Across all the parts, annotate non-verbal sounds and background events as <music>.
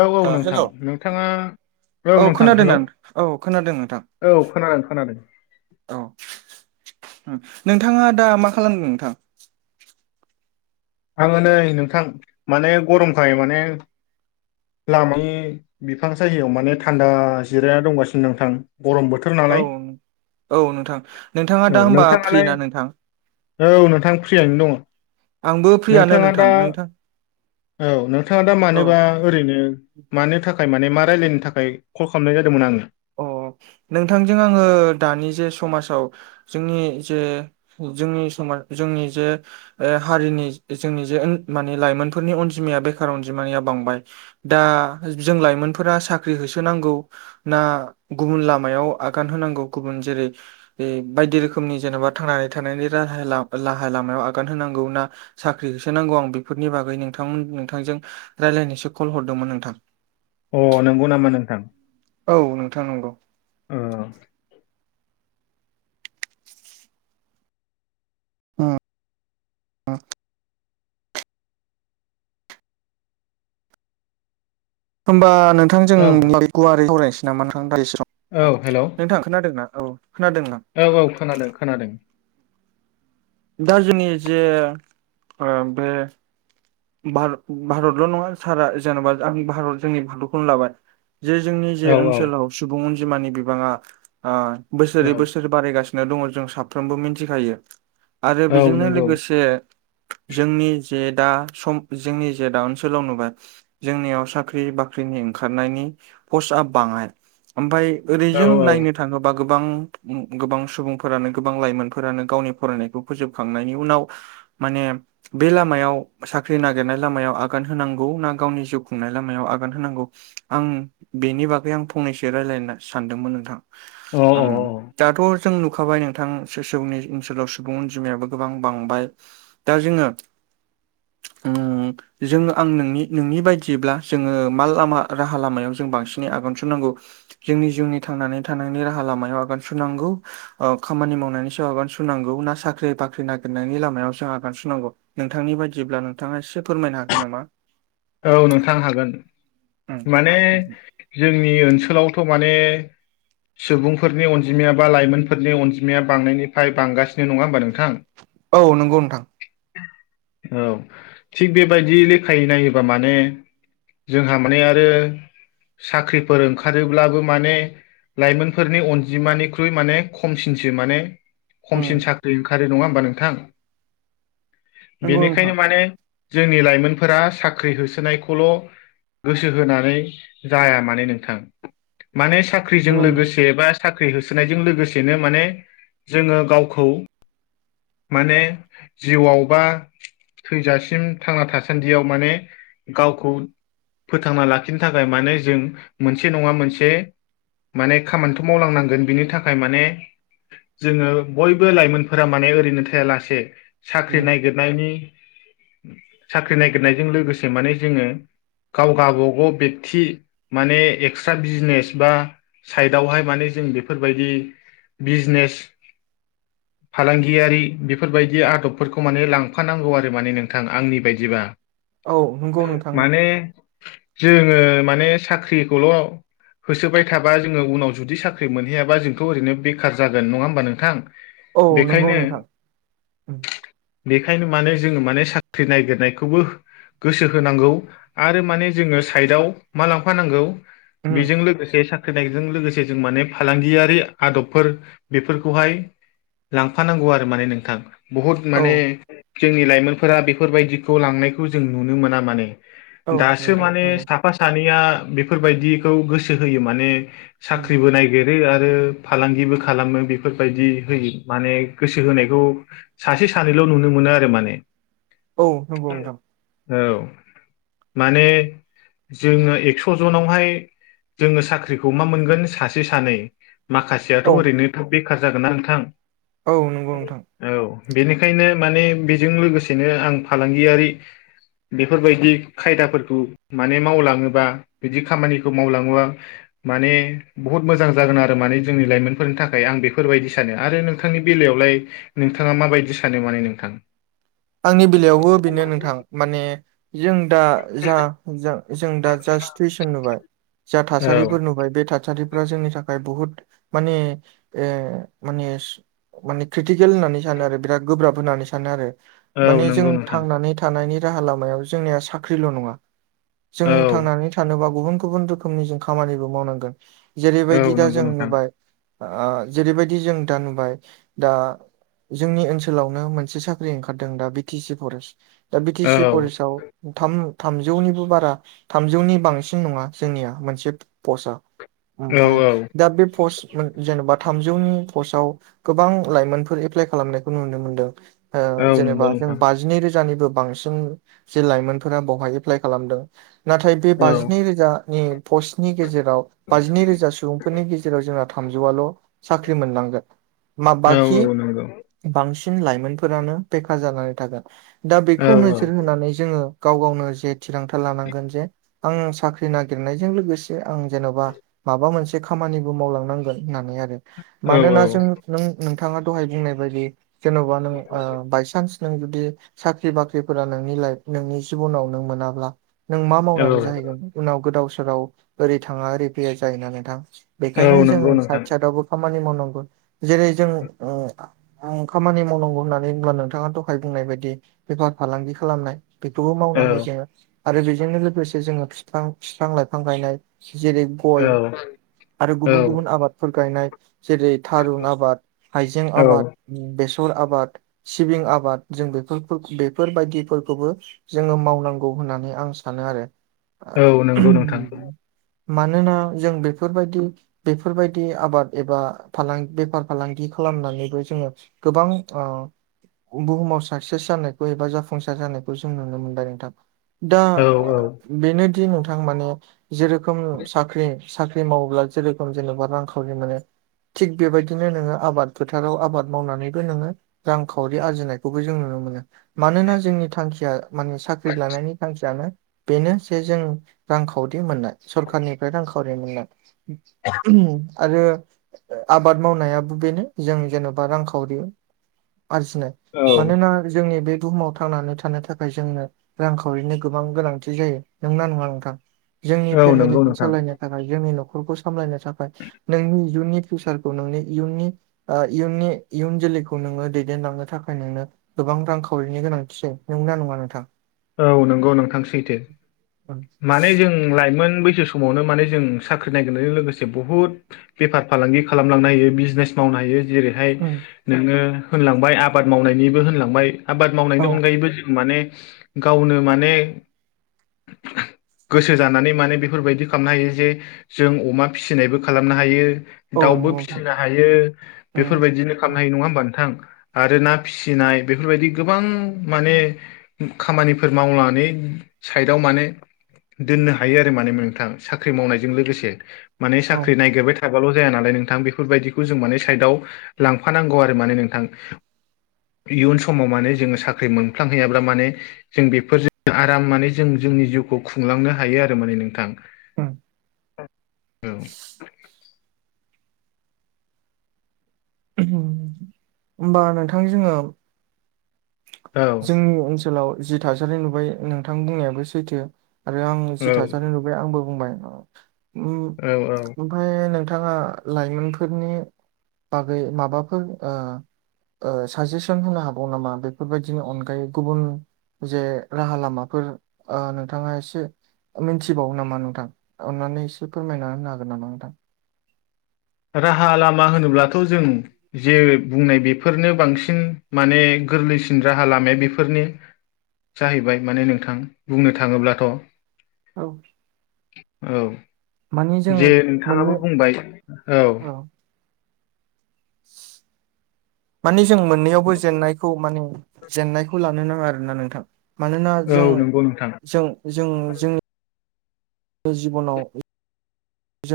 औ औ ओ हेल' नोंथां नोंथाङा औ नोंथां हेलौ खोनादों औ खोनादों नोंथां। औ खोनादों खोनादों औ नोंथाङा दा मा खालामदों नोंथां? आङो नै नोंथां माने गरमखाय माने लामां बिफां सायायाव माने थान्दा जिरायना दंगासिनो नोंथां गरम बोथोर औ नालाय औ नोंथां नोंथाङा औ दा होमबा फ्रि नोंथाङालाय ना नोंथां? औ नोंथां फ्रियानो दङ। आंबो फ्रियानो नोंथाङा दा नोंथां नोंथां औ नोंथाङा दा औ मानोबा ओरैनो मानो थाखाय माने मा रायलायनो थाखाय कल खालामनाय जादोंमोन आङो अ नोंथांजों आङो दानि जे समाजाव जोंनि जे जोंनि समाज जोंनि जे ओ हारिनि जोंनि जे माने लाइमोनफोरनि अनजिमाया बेखार अनजिमानिया बांबाय। दा जों लाइमोनफोरा साख्रि होसोनांगौ। ना गुबुन लामायाव आगान होनांगौ गुबुन जेरै बे बायदि रोखोमनि जेन'बा थांनानै थानायनि राहालाव-राहा लामायाव आगान होनांगौ ना साख्रि होसोनांगौ आं बेफोरनि बागै नोंथांमोन नोंथांजों रायलायनोसो कल हरदोंमोन नोंथां। अ नोंगौ नामा नोंथां? औ नोंथां नंगौ। ओ अ अ होमबा नोंथां जों औ गुवारै सावरायनोसै नामा नोंथां <unintelligible> औ नोंथां खोनादोंना औ खोनादों नोंथां। औ औ खोनादों खोनादों दा जोंनि जे बे भारत भारतल' नङा सारा जेनेबा आंनि भारत जोंनि भत'खौनो लाबाय जे जोंनि औ जे ओनसोलाव सुबुं अनजिमानि बिबाङा बोसोरै औ बोसोर बारायगासिनो दङ जों साफ्रोमबो मिथिखायो आरो औ बेजोंनो नंगौ लोगोसे जोंनि जे दा सम जोंनि जे दा ओनसोलाव नुबाय जोंनियाव साख्रि बाख्रिनि ओंखारनायनि पस्टआ बाङाय ओमफ्राय औ ओरैजों औ नायनो थाङोबा गोबां गोबां सुबुंफोरानो गोबां लाइमोनफोरानो गावनि फरायनायखौ फोजोबखांनायनि उनाव माने बे लामायाव साख्रि नागिरनाय लामायाव आगान होनांगौ ना गावनि जिउ खुंनाय लामायाव आगान होनांगौ आं बेनि बागै आं फंनैसो रायज्लायनो सानदोंमोन नोंथां अ दाथ' जों नुखाबाय नोंथां सोरनि ओनसोलाव सुबुं अनजिमायाबो गोबां बांबाय दा जोङो उम <inaudible> जोङो आं नोंनि नोंनि बायदिब्ला जोङो मा लामा राहा लामायाव जों बांसिनै आगान सुरनांगौ जोंनि जिउनि थांनानै थानायनि राहा लामायाव आगान सुरुनांगौ खामानि मावनायनि सायाव आगान सुरुनांगौ ना साख्रि बाख्रि नागिरनायनि लामायाव जों आगान सुरुनांगौ नोंथांनि बायदिब्ला नोंथाङा एसे फोरमायनो हागोन नामा औ नोंथां हागोन उम माने जोंनि ओनसोलावथ' माने सुबुंफोरनि अनजिमाया बा लाइमोनफोरनि अनजिमाया बांनायनिफ्राय बांगासिनो नङा होमबा नोंथां औ नंगौ नोंथां औ थिग बेबायदि लेखायै नायोबा माने जोंहा माने आरो साख्रिफोर ओंखारोब्लाबो माने लाइमोनफोरनि अनजिमानिख्रुइ माने खमसिनसो माने खमसिन उम साख्रि ओंखारो नङा होमबा नोंथां नंगौ बेनिखायनो नोंथां माने जोंनि लाइमोनफोरा साख्रि साख्रि होसोनायखौल' गोसो होनानै जाया मानो नोंथां माने साख्रिजों नंगौ नोंथां। लोगोसे बा साख्रि होसोनायजों लोगोसेनो माने जोङो गावखौ माने जिउआव बा थैजासिम थांना थासान्दियाव माने गावखौ फोथांना लाखिनो थाखाय माने जों मोनसे नङा मोनसे माने खामानिथ' मावलांनांगोन बिनि थाखाय माने जोङो बयबो लाइमोनफोरा माने ओरैनो थायालासे साख्रि उम नागिरनायनि साख्रि नागिरनायजों लोगोसे माने जोङो गाव गावाबागाव बेकथि माने एक्सट्रा बिजनेस बा साइडआवहाय माने जों बेफोरबायदि बिजनेस फालांगियारि बेफोरबायदि आदबफोरखौ माने लांफानांगौ आरो माने नोंथां आंनि बायदिबा औ नंगौ नोंथां माने जोङो माने साख्रिखौल' होसोबाय थाबा जोङो उनाव जुदि साख्रि मोनहैयाबा जोंथ' ओरैनो बेखार जागोन नङा होमबा नोंथां औ नंगौ बेखायनो नोंथां उम बेखायनो माने जोङो माने साख्रि ननायागिरनायखौबो गोसो होनांगौ आरो माने जोङो साइडआव मा लांफानांगौ उम बेजों लोगोसे स <unintelligible> नायजों लोगोसे जों माने फालांगियारि आदबफोर बेफोरखौहाय लांफानांगौ आरो माने नोंथां बहुद औ माने जोंनि लाइमोनफोरा बेफोरबायदिखौ लांनायखौ जों नुनो मोना माने औ दासो नोंथां माने नंगौ सा सा सानैया बेफोरबायाददिखौ गोसो होयो माने उम साख्रिबो नाय गिरो आरो फालांगिबो खालामो बेफोरबायदि होयो माने गोसो होनायखौ सासे सानैल नुनो मोनो आरो माने औ नंगौ नोंथां औ माने जोङो एक्स जनावहाय जोङो साख्रिखौ मा मोनगोन सासे सानै माखा याथ औ ओरैनो थाब बेखार जागोनना नोंथां औ नंगौ नोंथां औ बेनिखायनो माने बेजों लोगोसेनो आं फालांगियारि बेफोरबायदि खायदाफोरखौ माने मावलाङोबा बिदि खामानिखौ मावलाङोबा माने बहुद मोजां जागोन आरो माने जोंनि लाइमोनफोरनि थाखाय आं बेफोरबायदि सानो आरो नों थांनि बेलायावलाय नोंथाङा मााबायदि सानो माने नोंथां आंनि बेलायावबो बेनो नोंथां माने जों दा जा जों दा जा सिथुवेसन नुबाय जा औ थासारिफोर नुबाय बे था थासारिफ्रा जोंनि थाखाय बुहुद माने ओ माने माने क्रिटिकेल होननानै सानो आरो बिराद गोब्राब होननानै सानो आरो औ माने जों नंगौ नोंथां थांनानै नि रालामायाव जोंनिया साख्रिल नङा जों औ थांनानै थानोब्ला गुबुन गुबुन रोखोमनि जों खामानिबो मावनांगोन औ जेरैबायदि दा नंगौ जों नोंथां नुबाय आ जेरैबायदि जों दा नुबाय दा जोंनि ओनसोलावनो मोनसे साख्रि ओंखारदों दा बि टि सि फरेस्ट दा बि टि औ सि फरेस्टाव थाम थामजौनिबो बारा थामजौनि बांसिन नंङा जोंनिया मोनसे पस्टआ औ ओमफ्राय औ दा बे पस्ट जेनबा थामजौनि पस्टआव गोबां लाइमोनफोर एप्लाइ खालामनायखौ नुनो मोनदों ओ औ जेनेबा नंगौ नों जों बाजिनै रोजानिबो बांसिन जे लाइमोनफोरा बावहाय एप्लाइ खालामदों नाथाय बे औ बाजिनै रोजानि पस्टनि गेजेराव बाजिनै रोजा सुबुं बेफोरनि गेजेराव जोंना थामजौआल साख्रि मोनलांगोन मा औ बाखि औ नंगौ बांसिन लाइमोनफोरानो बेखार जानानै थागोन दा औ बेखौ नोजोर होनानै जोंङो गाव गावनो जे थिरांथा लानांगोन जे आं साख्रि नागिरनायजों लोगोसे आं जेनबा माबा मोनसे खामानिबो मावलांनांगोन होननानै आरो औ मानोना जों नों नोंथांङा दहाय बुंनाय बायदि जेनबा नों बाइ नों जुदि साख्रि बाख्रिफोरा नोंनि लाइफ नोंनि जिबनाव नों मोनाब्ला नों मा मावनानै औ जाहैगोन उनाव गोदाव सोराव ओरै थांङा ओरै फै जायोना नोंथां औ बेखायनो जोंङो नंगौ साइद नोंथां साइदावबो खामानि मावनांगौ जेरै जों खामानि मावनांगौ होननानै बुंब्ला नों नोंथांङा दहाय बुंनाय बायदि बेफार फालांगि खालामनाय बेखौबो औ मावना हायो जोंङो आरो बेजोंनो लोगोसे जोंङो फिफां फिफां लाइफां गायनाय जेरै औ गय आरो गुबुन औ गुबुन आबाद फोर गायनाय जेरै थारुन आबाद हाइजें औ आबाद बेसर आबाद सिबिं आबाद जों बेफोर बेफोरबायदिफोरखौबो जोंङो मावनांगौ होननानै आं सानो आरो औ नंगौ नोंथां मानोना जों बेफोरबायदि बेफोरबायदि आबाद एबा फालां बेफार फालांगि खालामनानैबो जोंङो गोबां ओ बुहुमाव साक्सेस जानायखौ एबा जाफुंसार जानायखौ जों नुनो मोनबाय नोंथां दा औ औ बेनोदि नोंथां माने जेरोखोम साख्रि साख्रि मावोब्ला जेरोखम जेनेबा रां खावरि मोनो थिग बेबायदिनो नोंङो आबाद फोथाराव आबाद मावनानैबो नोंङो रांखावरि आरजिनायखौबो जों नुनो मोनो मानोना जोंनि थांखिया माने साख्रि लानायनि थांखियानो बेनो जे जों रांखावरि मोननाय सरखारनिफ्राय रांखावरि मोननाय। आरो आबाद मावनायाबो बेनो जों जेन'बा रांखावरि आरजिनाय औ मानोना जोंनि बे बुहुमाव' थांनानै थानो थाखाय जोंनो रांखावरिनि गोबां गोनांथि जायो नंगौना नंङा नोंथां जोंनि औ नंगौ फेमिलिखौ नोंथां सालायनो थाखाय जोंनि न'खरखौ सामलायनो थाखाय नोंनि इयुननि फिउचारखौ नोंनि इयुननि ओ इयुननि इयुन जोलैखौ खौ नोंङो दैदेनलांनो थाखाय नोंनो गोबां रांखावरिनि गोनांथिसै नंगौना नंङा नोंथां? औ नंगौ नोंथां सैथो उम माने जों लाइमोन बैसो समावनो माने जों साख्रि नागिरनायजों लोगोसे बहुद बेफार फालांगि खालामलांनो हायो बिजनेस मावनो हायो जेरै। बेहाय नोंङो होनलांबाय आबाद मावनायनिबो होनलांबाय आबाद मावनायनि औ अनगायैबो जों माने गावनो माने गोसो जानानै माने बेफोरबायदि खालामनो हायो जे जों अमा फिसिनायबो खालामनो हायो। औ दाउबो नंगौ नोंथां फिसिनो हायो उम बेफोरबायदिनो खालामनो हायो नंङा होमबा नोंथां? आरो ना फिसिनाय बेफोरबायदि गोबां माने खामानिफोर मावनानै साइडआव माने दोननो हायो आरो माने नोंथां साख्रि मावनायजों लोगोसे माने औ साख्रि नायागिरबाय था बाल' जाया नालाय नोंथां बेफोरबायदिखौ जों माने साइदआव लांफानांगौ आरो माने नोंथां। इयुन समाव माने जोङो साख्रि मोनफ्लांहैयाब्ला माने जों बेफोरजों आराम माने जों जोंनि जिउखौ खुंलांनो हायो आरो माने नोंथां। उम होमबा नोंथां जोंङो औ जोंनि ओनसोलाव जि थासारि नुबाय नोंथां बुंनायाबो सैथो आरो आं जि औ थासारि नुबाय आंबो बुंबाय औ औ ओमफ्राय नोंथांङा लाइमोनफोरनि बागै माबाफोर ओ ओ साजेसन होनो होनो हाबावो नामा बेफोरबायदि बिदिनो अनगायै गुबुन जे राहा लामाफोर ओ नोंथाङा एसे मिथिबावो नामा नोंथां अननानै एसे फोरमायना होनो हागोन नामा नोंथां? राहा लामा होनोब्लाथ' जों जे बुंनाय बेफोरनो बांसिन माने गोरलैसिन राहा लामाया बेफोरनो जाहैबाय माने नोंथां बुंनो थाङोब्लाथ' औ औ माने जों जे मोननै नोंथाङाबो बुंबाय औ <inaudible> माने जों मोननैयावबो जेननायखौ माने जेननायखौ लानो नाङा आरोना नोंथां। मानोना औ जों नंगौ नोंथां जों जों जों जिब'नाव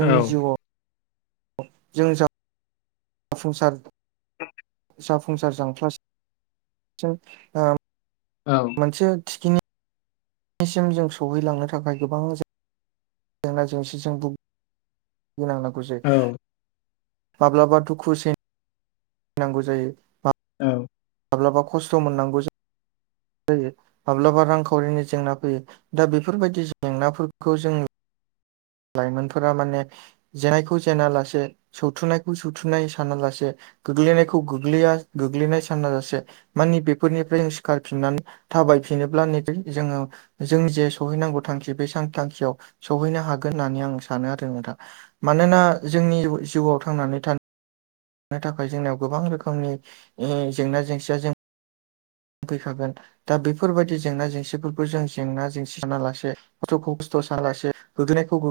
औ जिउआव जों जा जाफुंसार <unintelligible> जाफुंसार जांख्ला जों ओ औ मोनसे थिखिनि सिम जों सहैलांनो थाखाय गोबां जेंना जेंसिजों बुं बुगिनांनांगौ औ जायो माब्लाबा दुखु सैनां गौ जायो। औ माब्लाबा खस्थ' मोननांगौ जायो। जायो माब्लाबा रांखावरिनि जेंना फैयो दा बेफोरबायदि जेंनाफोरखौ जोङो लाइमोनफोरा माने जेनायखौ जेना लासे सौथुनायखौ सौथुननाय सानालासे गोग्लैनायखौ गोग्लैया गोग्लैनाय साना जासे माने बेफोरनिफ्राय जों सिखारफिननानै थाबायफिनोब्ला नेबे जोङो जों जे सौहैनांगौ थांखि बे थांखियाव सहैनो हागोन हागोन होननानै आं सानो आरो नोंथां मानोना जोंनि जिवाव थांनानै थानो नो थाखाय जोंनियाव गोबां रोखोमनि जेंना जेंसिया जों फैखागोन दा बेफोरबायदि जेंना जेंसिफोरखौ जों जेंना जेंसि सानालासे खस्थ'खौ खस्थ' सानलासे गोग्लैनायखौ गोग्लैनाय